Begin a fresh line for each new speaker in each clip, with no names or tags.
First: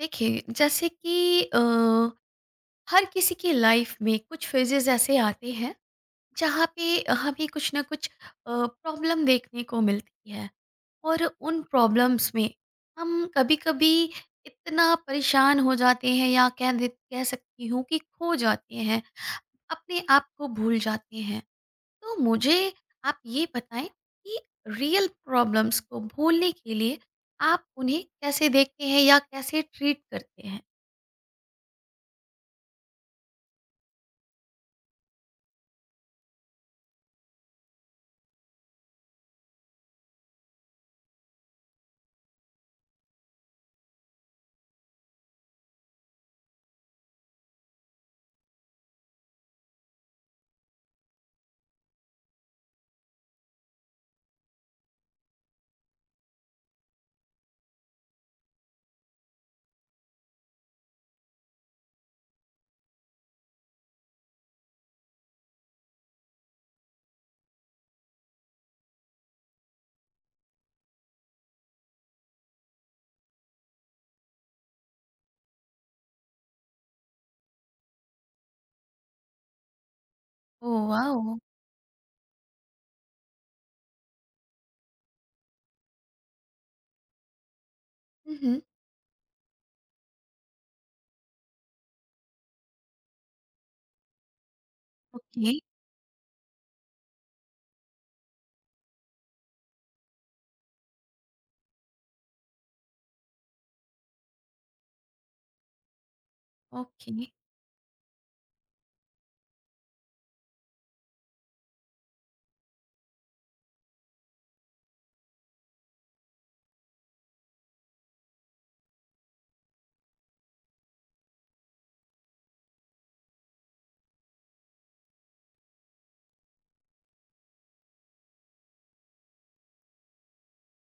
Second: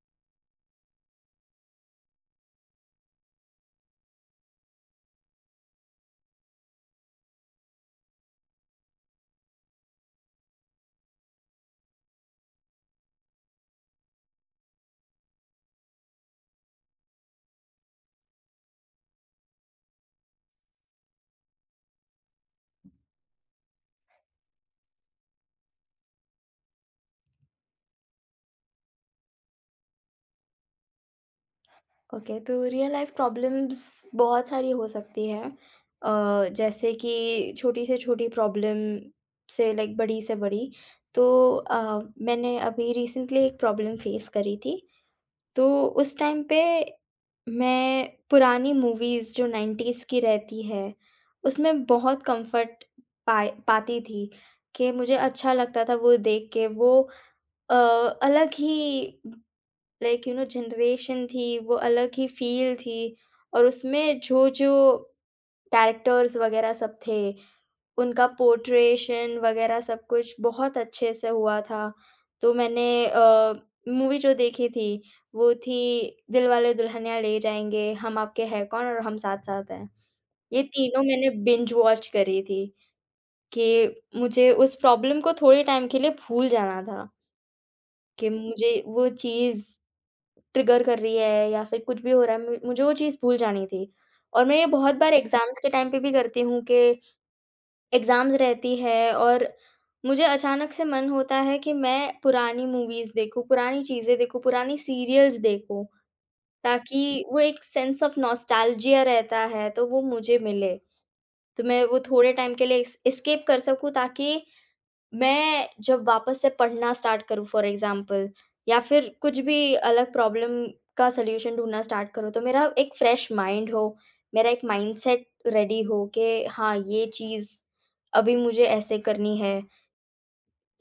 देखिए जैसे कि हर किसी की लाइफ में कुछ फेजेस ऐसे आते हैं जहाँ पे हमें कुछ ना कुछ प्रॉब्लम देखने को मिलती है। और उन प्रॉब्लम्स में हम कभी कभी इतना परेशान हो जाते हैं या कह सकती हूँ कि खो जाते हैं, अपने आप को भूल जाते हैं। तो मुझे आप ये बताएं कि रियल प्रॉब्लम्स को भूलने के लिए आप उन्हें कैसे देखते हैं या कैसे ट्रीट करते हैं।
ओके तो रियल लाइफ प्रॉब्लम्स बहुत सारी हो सकती हैं। जैसे कि छोटी से छोटी प्रॉब्लम से लाइक बड़ी से बड़ी तो मैंने अभी रिसेंटली एक प्रॉब्लम फेस करी थी। तो उस टाइम पे मैं पुरानी मूवीज़ जो 90s की रहती है, उसमें बहुत कंफर्ट पाए पाती थी कि मुझे अच्छा लगता था वो देख के। वो अ, अलग ही लाइक जनरेशन थी, वो अलग ही फ़ील थी। और उसमें जो-जो कैरेक्टर्स वग़ैरह सब थे, उनका पोर्ट्रेशन वग़ैरह सब कुछ बहुत अच्छे से हुआ था। तो मैंने मूवी जो देखी थी, वो थी दिलवाले दुल्हनिया ले जाएँगे, हम आपके हैं कौन और हम साथ-साथ हैं। ये
ओह
तीनों मैंने
वाओ!
बिंज वॉच करी थी कि मुझे उस प्रॉब्लम को थोड़े टाइम के लिए भूल जाना था। कि
हुँ, हुँ।
मुझे वो चीज़ ट्रिगर कर रही है या फिर कुछ भी हो रहा है, मु मुझे वो चीज़ भूल जानी थी। और मैं ये बहुत बार
ओके,
एग्ज़ाम्स के टाइम पे भी करती हूँ कि एग्ज़ाम्स रहती है और मुझे अचानक से मन होता है कि मैं पुरानी मूवीज़ देखूँ, पुरानी चीज़ें देखूँ, पुरानी सीरियल्स देखूँ,
ओके,
ताकि वो एक सेंस ऑफ नॉस्टैल्जिया रहता है, तो वो मुझे मिले। तो मैं वो थोड़े टाइम के लिए एस एस्केप कर सकूँ, ताकि मैं जब वापस से पढ़ना स्टार्ट करूँ फॉर एग्ज़ाम्पल, या फिर कुछ भी अलग प्रॉब्लम का सॉल्यूशन ढूँढना स्टार्ट करूँ, तो मेरा एक फ्रेश माइंड हो, मेरा एक माइंडसेट रेडी हो कि हाँ, ये चीज़ अभी मुझे ऐसे करनी है।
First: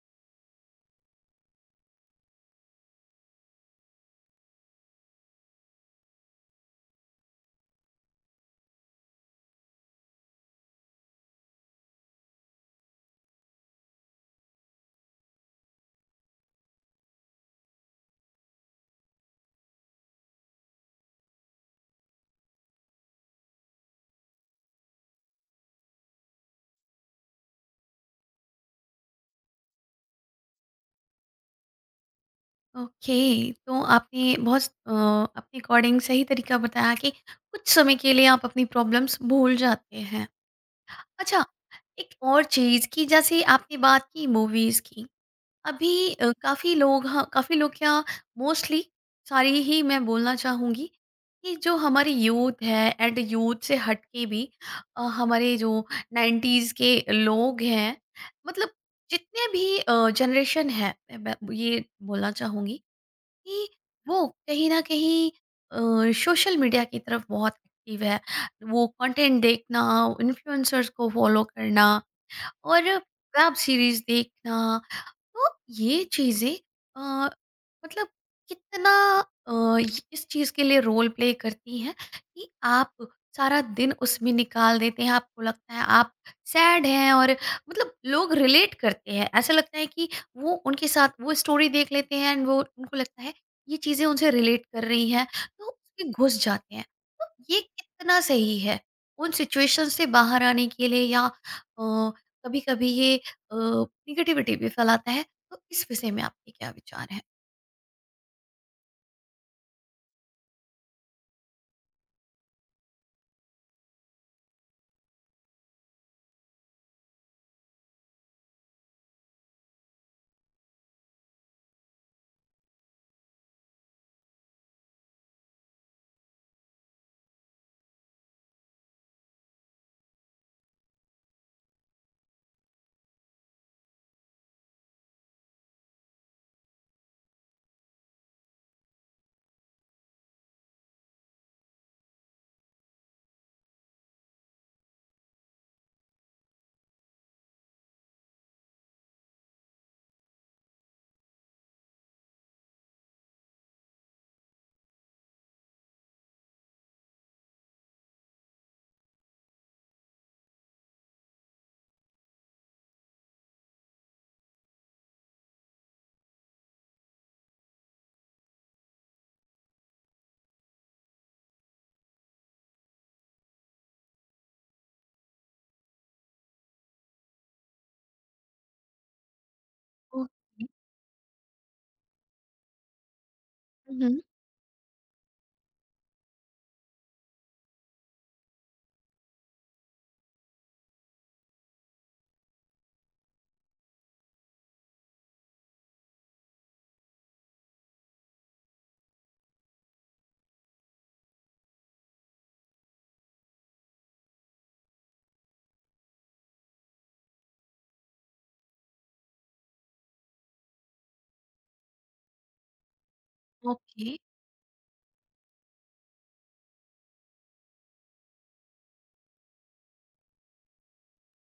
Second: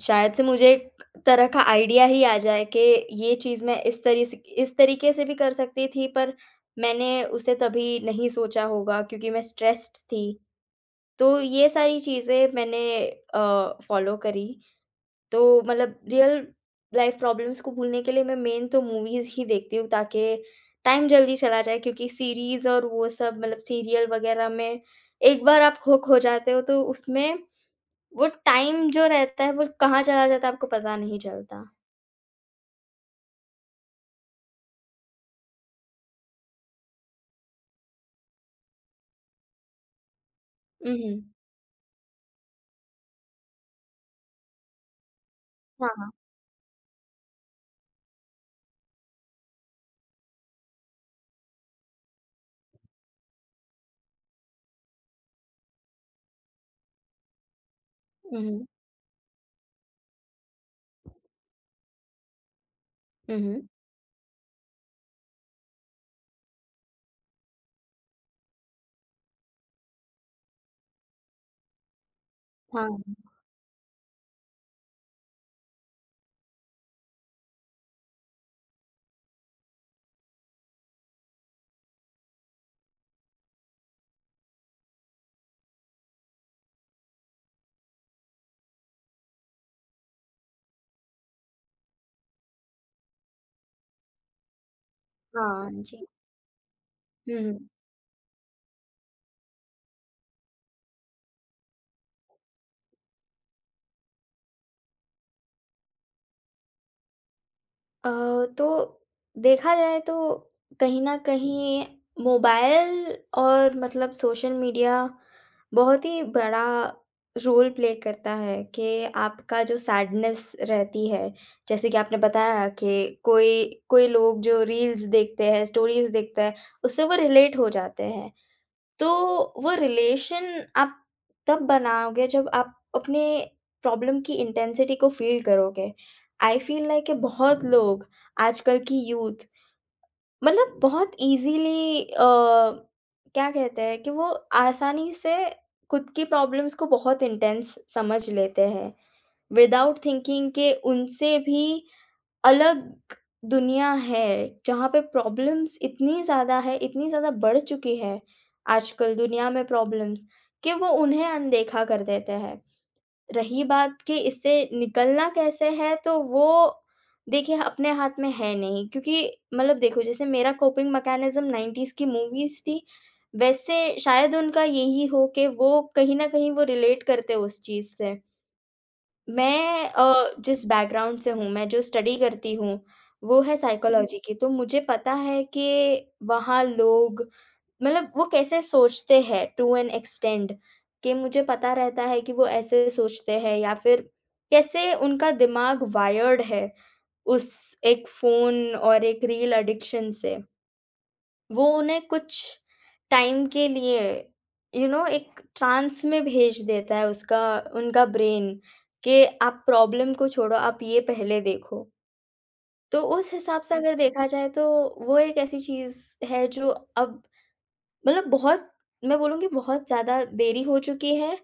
शायद से मुझे एक तरह का आइडिया ही आ जाए कि ये चीज़ मैं इस तरीके से भी कर सकती थी, पर मैंने उसे तभी नहीं सोचा होगा क्योंकि मैं स्ट्रेस्ड थी। तो ये सारी चीज़ें मैंने फ़ॉलो करी। तो मतलब रियल लाइफ प्रॉब्लम्स को भूलने के लिए मैं मेन तो मूवीज़ ही देखती हूँ, ताकि टाइम जल्दी चला जाए, क्योंकि सीरीज़ और वो सब मतलब सीरियल वगैरह में एक बार आप हुक हो जाते हो तो उसमें वो टाइम जो रहता है वो कहाँ चला जाता है आपको पता नहीं चलता।
ओके। तो आपने बहुत अपने अकॉर्डिंग सही तरीका बताया कि कुछ समय के लिए आप अपनी प्रॉब्लम्स भूल जाते हैं।
हुँ, हुँ।
अच्छा, एक और चीज़ कि जैसे आपने बात की मूवीज़ की,
हाँ, हाँ।
अभी काफ़ी लोग, हाँ, काफ़ी लोग क्या, मोस्टली सारी ही, मैं बोलना चाहूँगी कि जो हमारी यूथ है एंड यूथ से हट के भी हमारे जो 90s के लोग हैं,
हुँ, हुँ।
मतलब जितने भी जनरेशन है, मैं ये बोलना चाहूँगी
हुँ, हुँ।
कि वो कहीं ना कहीं सोशल मीडिया की तरफ बहुत एक्टिव है। वो कंटेंट देखना, इन्फ्लुएंसर्स को फॉलो करना
हाँ,
और वेब सीरीज देखना, तो ये चीजें अ, मतलब कितना अ, इस चीज के लिए रोल प्ले करती हैं कि आप सारा दिन उसमें निकाल देते हैं। आपको लगता है आप सैड हैं और मतलब लोग रिलेट करते हैं, ऐसा लगता है कि वो उनके साथ वो स्टोरी देख लेते हैं एंड वो उनको लगता है ये चीजें उनसे रिलेट कर रही हैं, तो
हाँ जी।
उसमें घुस जाते हैं। तो
हुँ,
ये
हुँ।
कितना सही है उन सिचुएशन से बाहर आने के लिए, या कभी कभी ये निगेटिविटी भी फैलाता है? तो इस विषय में आपके क्या विचार हैं?
अ, तो देखा जाए तो कहीं न कहीं मोबाइल और मतलब सोशल मीडिया बहुत ही बड़ा रोल प्ले करता है कि आपका जो सैडनेस रहती है, जैसे कि आपने बताया कि कोई कोई लोग जो रील्स देखते हैं, स्टोरीज़ देखते हैं, उससे वो रिलेट हो जाते हैं। तो वो रिलेशन आप तब बनाओगे जब आप अपने प्रॉब्लम की इंटेंसिटी को फ़ील करोगे। आई फ़ील लाइक कि बहुत लोग, आजकल की यूथ, मतलब बहुत ईज़िली क्या कहते हैं कि वो आसानी से खुद की प्रॉब्लम्स को बहुत इंटेंस समझ लेते हैं। विदाउट थिंकिंग के उनसे भी अलग दुनिया है, जहाँ पे प्रॉब्लम्स इतनी ज़्यादा है, इतनी ज़्यादा बढ़ चुकी है आजकल दुनिया में प्रॉब्लम्स, कि वो उन्हें अनदेखा कर देते हैं। रही बात कि इससे निकलना कैसे है, तो वो देखिए अपने हाथ में है नहीं, क्योंकि मतलब देखो, जैसे मेरा कोपिंग मैकेनिज़्म 90s की मूवीज़ थी, वैसे शायद उनका यही हो कि वो कहीं न कहीं वो रिलेट करते उस चीज़ से। मैं
ओके।
जिस बैकग्राउंड से हूँ, मैं जो स्टडी करती हूँ, वो है हुँ।
हुँ।
साइकोलॉजी की, तो मुझे पता है कि वहाँ लोग मतलब वो कैसे सोचते हैं टू एन एक्सटेंड, कि मुझे पता रहता है कि वो ऐसे सोचते हैं या फिर कैसे उनका दिमाग वायर्ड है उस एक फ़ोन और एक रील एडिक्शन से। वो उन्हें कुछ टाइम के लिए एक ट्रांस में भेज देता है, उसका उनका ब्रेन, कि आप प्रॉब्लम को छोड़ो, आप ये पहले देखो। तो उस हिसाब से हुँ। अगर
ओके,
देखा जाए तो वो एक ऐसी चीज़ है जो अब मतलब बहुत, मैं बोलूँगी बहुत ज़्यादा देरी हो चुकी है।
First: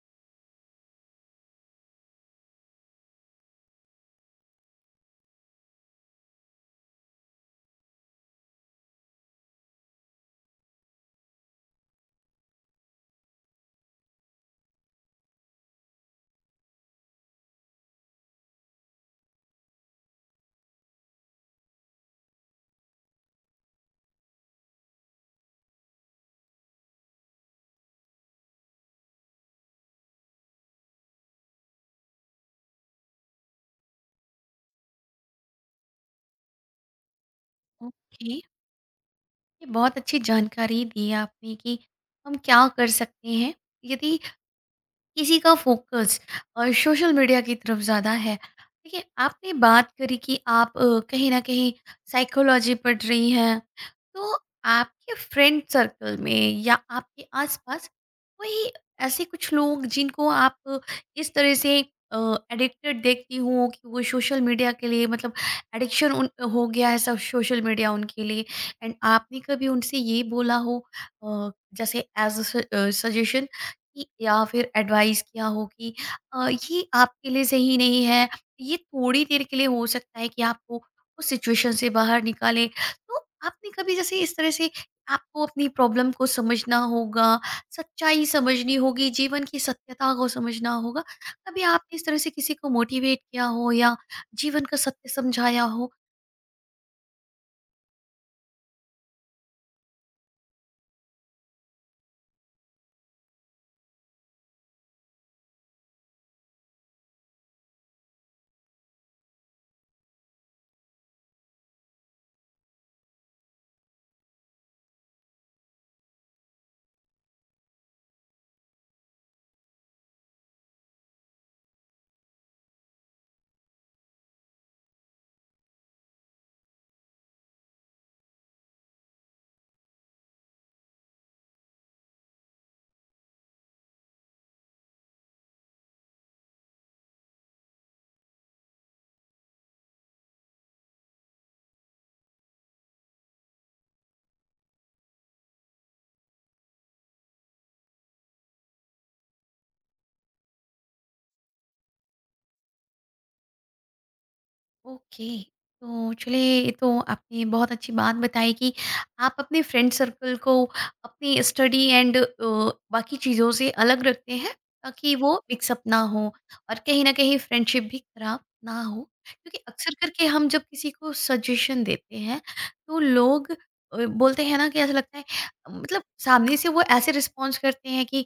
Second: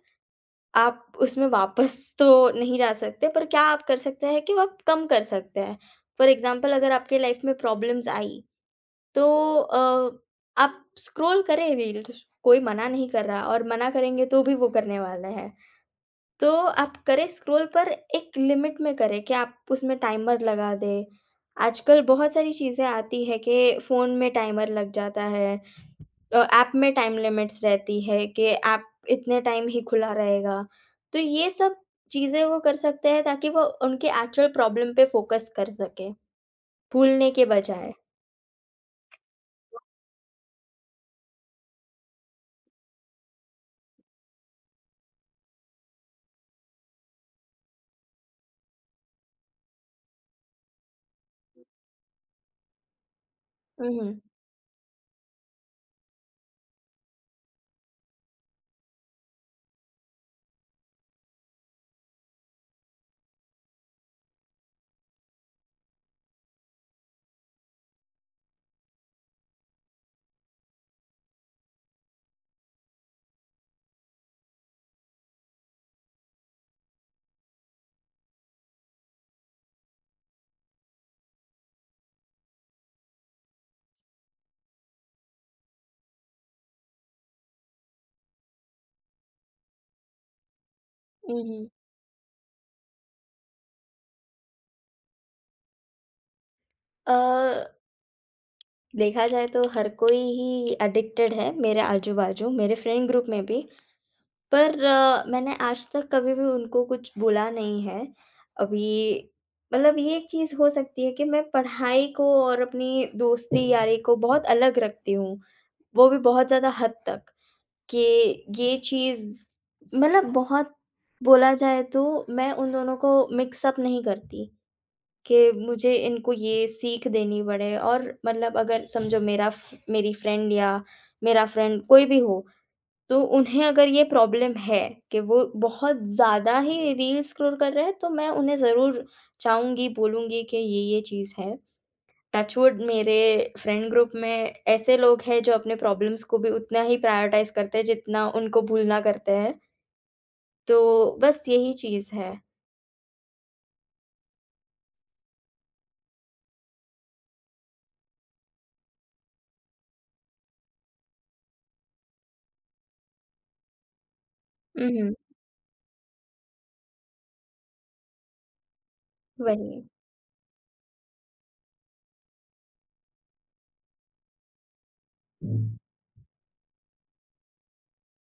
आप उसमें वापस तो नहीं जा सकते, पर क्या आप कर सकते हैं कि वो आप कम कर सकते हैं। फॉर एग्ज़ाम्पल, अगर आपके लाइफ़ में प्रॉब्लम्स आई तो अ, आप स्क्रॉल करें रील्स, कोई मना नहीं कर रहा, और मना करेंगे तो भी वो करने वाले हैं। तो आप करें स्क्रॉल, पर एक लिमिट में करें कि आप उसमें टाइमर लगा दें। आजकल बहुत सारी चीज़ें आती है कि फ़ोन में टाइमर लग जाता है, ऐप में टाइम लिमिट्स रहती है कि ऐप इतने टाइम ही खुला रहेगा। तो ये सब चीज़ें वो कर सकते हैं ताकि वो उनके एक्चुअल प्रॉब्लम पे फ़ोकस कर सकें, भूलने के बजाय।
ओके। ये बहुत अच्छी जानकारी दी आपने कि हम क्या कर सकते हैं यदि किसी का फोकस सोशल मीडिया की तरफ ज़्यादा है। देखिए, आपने बात करी कि आप कहीं न कहीं साइकोलॉजी पढ़ रही हैं।
हुँ, हुँ।
तो आपके फ्रेंड सर्कल में या आपके आस-पास कोई ऐसे कुछ लोग जिनको आप इस तरह से एडिक्टेड देखती हो कि वो सोशल मीडिया के लिए, मतलब एडिक्शन उन हो गया है, सब सोशल मीडिया उनके लिए, एंड आपने कभी उनसे ये बोला हो अ, जैसे एज़ अ स सजेशन कि, या फिर एडवाइस किया हो कि ये आपके लिए सही नहीं है, ये थोड़ी देर के लिए हो सकता है कि आपको उस सिचुएशन से बाहर निकाले। तो आपने कभी जैसे इस तरह से, आपको अपनी प्रॉब्लम को समझना होगा, सच्चाई समझनी होगी, जीवन की सत्यता को समझना होगा,
हुँ,
कभी
हुँ।
आपने इस तरह से किसी को मोटिवेट किया हो या जीवन का सत्य समझाया हो?
अ, देखा जाए तो हर कोई ही एडिक्टेड है, मेरे आजू-बाजू, मेरे फ्रेंड ग्रुप में भी। पर मैंने आज तक कभी भी उनको कुछ बोला नहीं है। अभी मतलब ये एक चीज़ हो सकती है कि मैं पढ़ाई को और अपनी दोस्ती-यारी को बहुत अलग रखती हूँ। वो भी बहुत ज़्यादा हद तक कि ये चीज़ मतलब बहुत, बोला जाए तो मैं उन दोनों को मिक्स अप नहीं करती। कि मुझे इनको ये सीख देनी पड़े, और मतलब अगर समझो मेरा फ मेरी फ्रेंड या मेरा फ्रेंड कोई भी हो, तो उन्हें अगर ये प्रॉब्लम है कि वो बहुत ज़्यादा ही रील स्क्रॉल कर रहे हैं, तो मैं उन्हें ज़रूर चाहूँगी, बोलूँगी कि ये-ये चीज़ है। टच वुड, मेरे फ्रेंड ग्रुप में ऐसे लोग हैं जो अपने प्रॉब्लम्स को भी उतना ही प्रायोरिटाइज़ करते हैं जितना उनको भूलना करते हैं। तो बस यही चीज़ है।
ओके। तो चलिए, ये तो आपने बहुत अच्छी बात बताई कि आप अपने फ्रेंड सर्कल को अपनी स्टडी एंड बाकी चीज़ों से अलग रखते हैं
हुँ,
ताकि
हुँ।
वो मिक्सअप ना हो और कहीं न कहीं फ्रेंडशिप भी खराब ना हो। क्योंकि
वही,
अक्सर करके हम जब किसी को सजेशन देते हैं तो लोग बोलते हैं ना कि ऐसा लगता है, मतलब सामने से वो ऐसे रिस्पॉन्स करते हैं कि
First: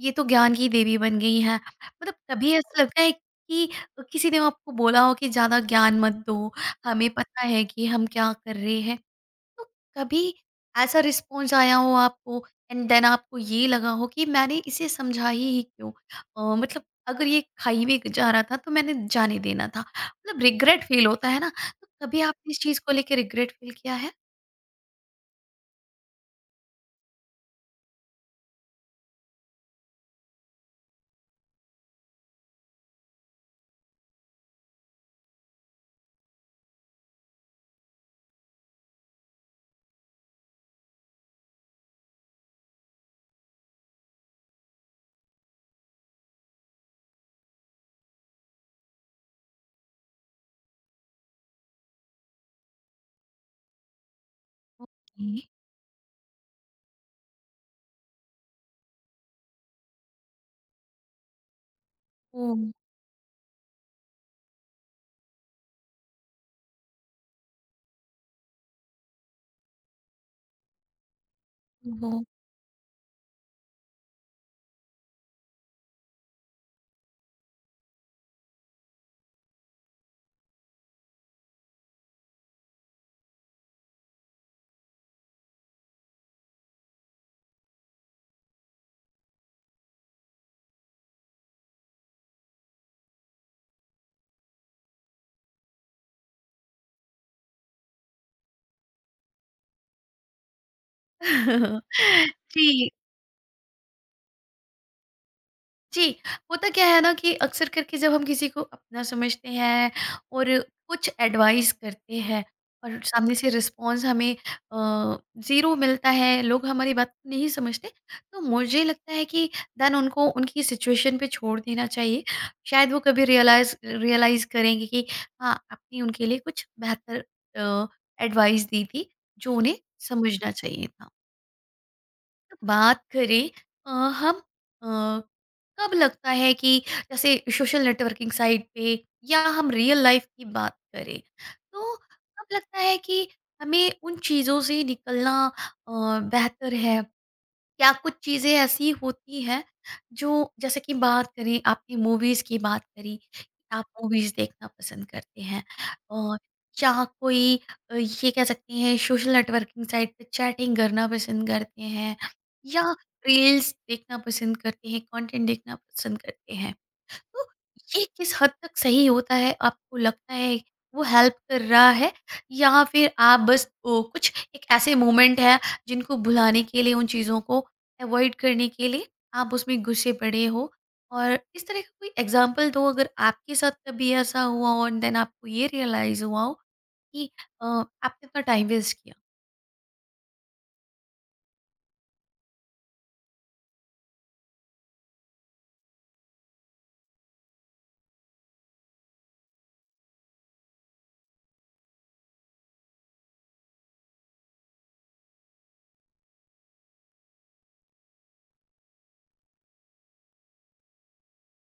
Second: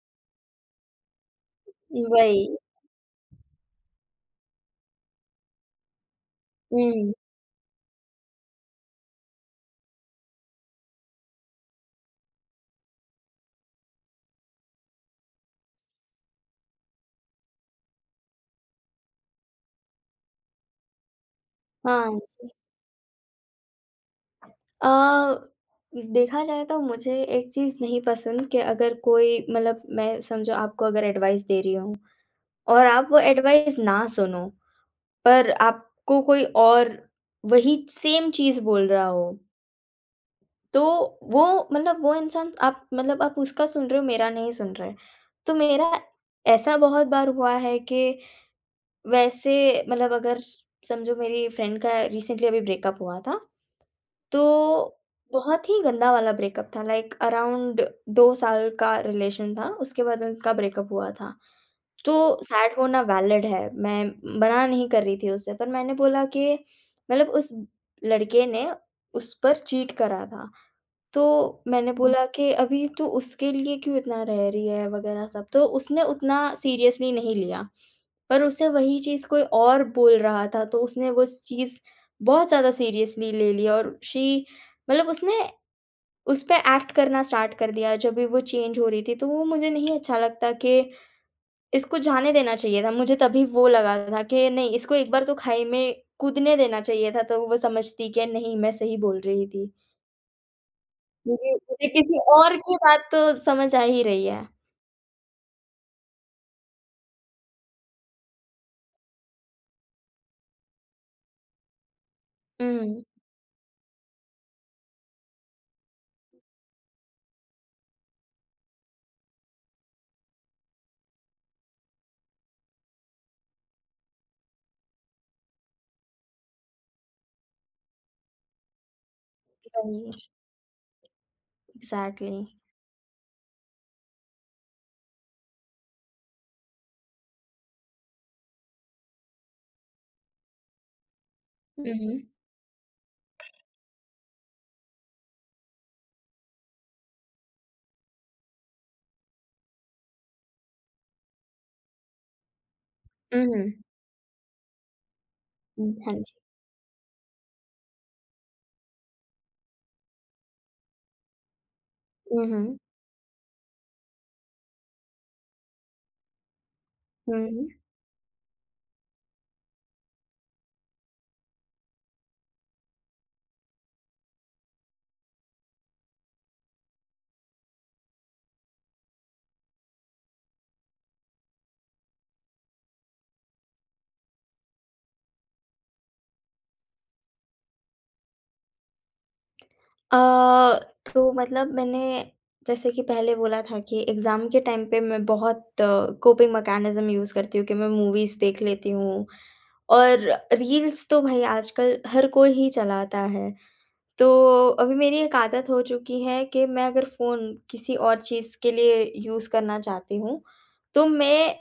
ये तो ज्ञान की देवी बन गई है। मतलब
वही।
कभी ऐसा लगता है कि किसी ने आपको बोला हो कि ज़्यादा ज्ञान मत दो, हमें
हुँ,
पता है कि हम क्या कर रहे हैं। तो कभी ऐसा रिस्पॉन्स आया हो आपको एंड देन आपको ये लगा हो कि मैंने इसे समझा ही क्यों? मतलब अगर ये खाई में जा रहा था तो मैंने जाने देना था। मतलब रिग्रेट फ़ील होता है ना, तो
हाँ
कभी
जी।
आपने इस चीज़ को लेके रिग्रेट फ़ील किया है?
अ, देखा जाए तो मुझे एक चीज़ नहीं पसंद कि अगर कोई मतलब, मैं समझो आपको अगर एडवाइस दे रही हूँ और आप वो एडवाइस ना सुनो, पर आपको कोई और वही सेम चीज़ बोल रहा हो, तो वो वो इंसान, आप उसका सुन रहे हो, मेरा नहीं सुन रहे। तो मेरा ऐसा बहुत बार हुआ है कि वैसे मतलब अगर समझो मेरी फ्रेंड का रिसेंटली अभी ब्रेकअप हुआ था, तो
ओके।
बहुत ही गंदा वाला ब्रेकअप था, लाइक अराउंड 2 साल का रिलेशन था, उसके बाद उनका ब्रेकअप हुआ था। तो
ओह!
सैड होना वैलिड है, मैं मना नहीं कर रही थी उससे, पर मैंने बोला कि मतलब उस लड़के ने उस पर चीट करा था। तो मैंने
ओहो!
बोला कि अभी तू उसके लिए क्यों इतना रह रही है वगैरह सब, तो उसने उतना सीरियसली नहीं लिया। पर उसे वही चीज़ कोई और बोल रहा था, तो उसने वो स चीज़ बहुत ज़्यादा सीरियसली ले ली, और शी मतलब उसने उस पे एक्ट करना स्टार्ट कर दिया जब भी वो चेंज हो रही थी। तो वो मुझे नहीं अच्छा लगता कि इसको जाने देना चाहिए था। मुझे तभी वो लगा था कि नहीं, इसको एक बार तो खाई में कूदने देना चाहिए था, तो वो समझती कि नहीं, मैं सही बोल रही थी। मुझे मुझे किसी और की
जी।
बात तो समझ आ ही रही है।
जी, होता क्या है ना कि अक्सर करके जब हम किसी को अपना समझते हैं और कुछ एडवाइस करते हैं और
हुँ,
सामने से रिस्पॉन्स हमें अ, ज़ीरो मिलता है, लोग हमारी बात को नहीं समझते, तो मुझे लगता है कि देन उनको उनकी सिचुएशन पे छोड़ देना चाहिए। शायद वो कभी रियलाइज़ रियलाइज़ करेंगे कि हाँ, आपने उनके लिए कुछ बेहतर अ, एडवाइस दी थी, जो उन्हें
वही,
समझना चाहिए था।
एग्ज़ैक्टली।
बात करें हम अ, कब लगता है कि जैसे सोशल नेटवर्किंग साइट पे, या हम रियल लाइफ की बात करें,
हुँ,
तो
हुँ,
कब लगता है कि हमें उन चीज़ों से निकलना अ, बेहतर है? क्या कुछ चीज़ें ऐसी होती हैं जो, जैसे कि बात करें, आपने मूवीज़ की बात करी कि
हुँ,
आप मूवीज़ देखना पसंद करते हैं,
हुँ, हाँ जी।
और या कोई ये कह सकते हैं सोशल नेटवर्किंग साइट पे चैटिंग करना पसंद करते हैं,
हुँ, हुँ,
या रील्स देखना पसंद करते हैं, कंटेंट देखना पसंद करते हैं, तो
हुँ।
ये किस हद तक सही होता है? आपको लगता है वो हेल्प कर रहा है, या फिर आप बस ओ, कुछ एक ऐसे मोमेंट है जिनको भुलाने के लिए, उन चीज़ों को अवॉइड करने के लिए आप उसमें घुसे पड़े हो? और इस तरह का कोई एग्ज़ाम्पल दो अगर आपके साथ कभी ऐसा हुआ हो एंड देन आपको ये रियलाइज़ हुआ हो कि आपने इतना टाइम वेस्ट किया?
अ, तो मतलब मैंने, जैसे कि पहले बोला था, कि एग्ज़ाम के टाइम पे मैं बहुत कोपिंग मैकेनिज़्म यूज़ करती हूँ कि मैं मूवीज़ देख लेती हूँ, और रील्स तो भई आजकल हर कोई ही चलाता है। तो अभी मेरी एक आदत हो चुकी है कि मैं अगर फ़ोन किसी और चीज़ के लिए यूज़ करना चाहती हूँ, तो मैं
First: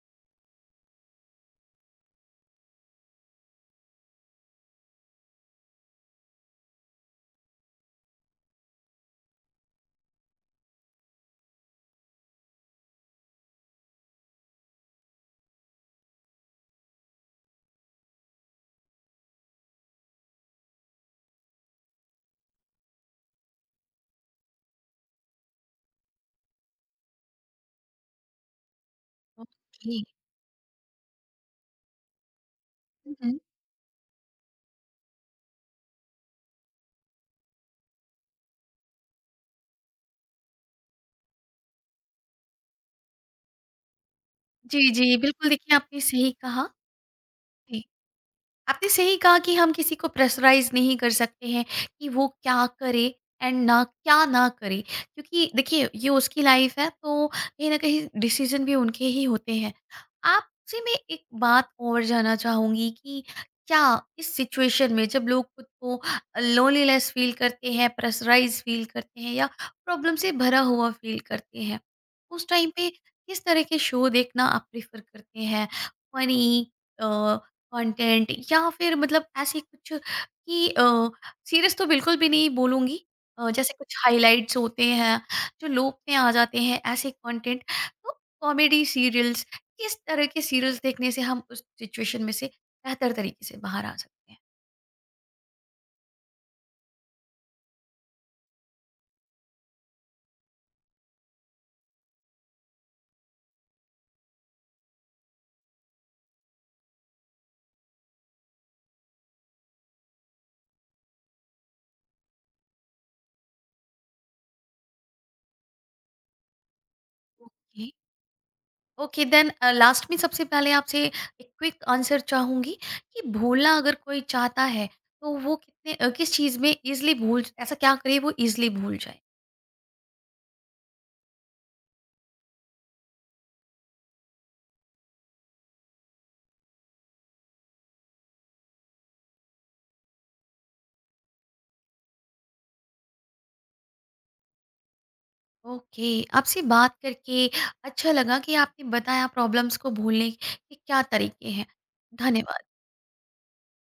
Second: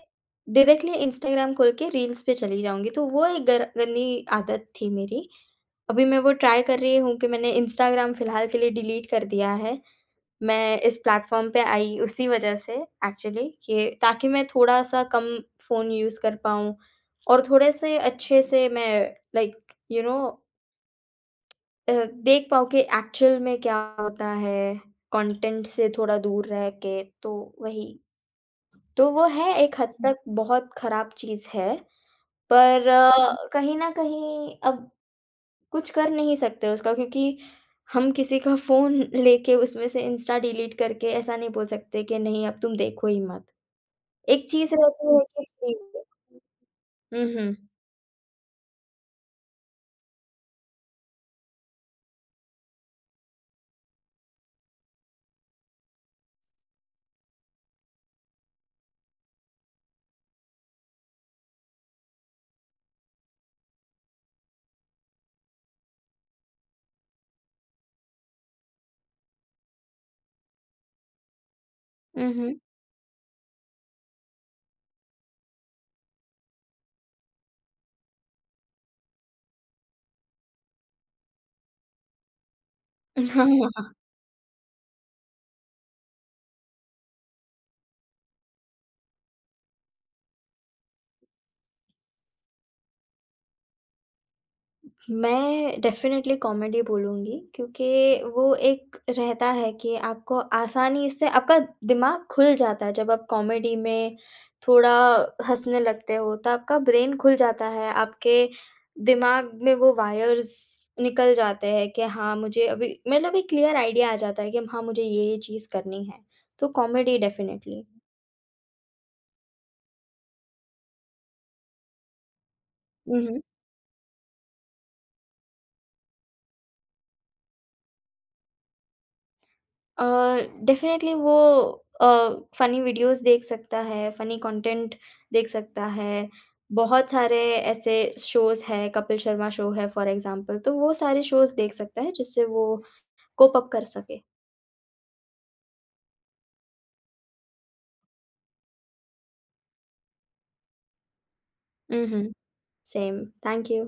डायरेक्टली इंस्टाग्राम खोल के रील्स पे चली जाऊँगी, तो वो एक गर गंदी आदत थी मेरी। अभी मैं वो ट्राई कर रही हूँ, कि मैंने इंस्टाग्राम फ़िलहाल के लिए डिलीट कर दिया है। मैं इस प्लेटफ़ॉर्म पे आई उसी वज़ह से एक्चुअली, कि ताकि मैं थोड़ा-सा कम फ़ोन यूज़ कर पाऊँ और थोड़े से अच्छे से मैं लाइक अ, देख पाऊँ कि एक्चुअल में क्या होता है, कंटेंट से थोड़ा दूर रह के, तो वही। तो वो है एक हद
ओके।
हुँ। तक बहुत खराब चीज़ है, पर
हुँ, हुँ।
हुँ। कहीं न कहीं अब कुछ कर नहीं सकते उसका, क्योंकि हम किसी का फ़ोन लेके उसमें से इंस्टा डिलीट करके ऐसा नहीं बोल सकते कि नहीं, अब तुम देखो ही मत। एक चीज़
जी, जी,
रहती है कि
बिल्कुल,
फ्री
देखिए आपने सही कहा।
हुँ, हुँ।
जी। आपने सही कहा कि हम किसी को प्रेशराइज नहीं कर सकते हैं कि वो क्या करे एंड ना क्या ना करे, क्योंकि देखिए ये उसकी लाइफ है, तो कहीं ना कहीं डिसीजन भी उनके ही होते हैं। आपसे मैं एक बात और जानना चाहूंगी कि क्या इस सिचुएशन में जब लोग खुद को लोनलीनेस फील करते हैं, प्रेशराइज फील करते हैं, या प्रॉब्लम से भरा हुआ फील करते हैं,
हुँ,
उस
हुँ।
टाइम पे किस तरह के शो देखना आप प्रेफर करते हैं? फनी कंटेंट, या फिर मतलब ऐसे कुछ कि सीरियस तो बिल्कुल भी नहीं बोलूँगी, जैसे
हाँ।
कुछ हाइलाइट्स होते हैं जो लोक में आ जाते हैं ऐसे कंटेंट, तो कॉमेडी सीरियल्स, किस तरह के सीरियल्स देखने से हम उस सिचुएशन में से बेहतर तरीके से बाहर आ सकते हैं?
मैं डेफ़िनेटली कॉमेडी बोलूँगी, क्योंकि वो एक रहता है कि आपको आसानी से आपका दिमाग खुल जाता है, जब आप कॉमेडी में थोड़ा हँसने लगते हो तो आपका ब्रेन खुल जाता है, आपके दिमाग में वो वायर्स निकल जाते हैं कि हाँ, मुझे अभी मतलब एक क्लियर आइडिया आ जाता है कि हाँ, मुझे ये चीज़ करनी है। तो comedy definitely.
Okay. Okay, then last में सबसे पहले आपसे एक क्विक आंसर चाहूंगी कि
उहुँ।
भूलना अगर कोई चाहता है तो वो कितने किस चीज़ में इजली भूल, ऐसा क्या करे वो इजली भूल जाए?
अ, डेफ़िनेटली वो अ, फ़नी वीडियोज़ देख सकता है, फ़नी कंटेंट देख सकता है। बहुत सारे ऐसे शोज़ हैं, कपिल शर्मा शो है फ़ॉर एग्ज़ाम्पल, तो वो सारे शोज़ देख सकता है जिससे वो कोप अप कर सके।
ओके। आपसे बात करके अच्छा लगा कि आपने बताया प्रॉब्लम्स को भूलने के क्या तरीके हैं।
हुँ, हुँ।
धन्यवाद।
सेम। Thank you.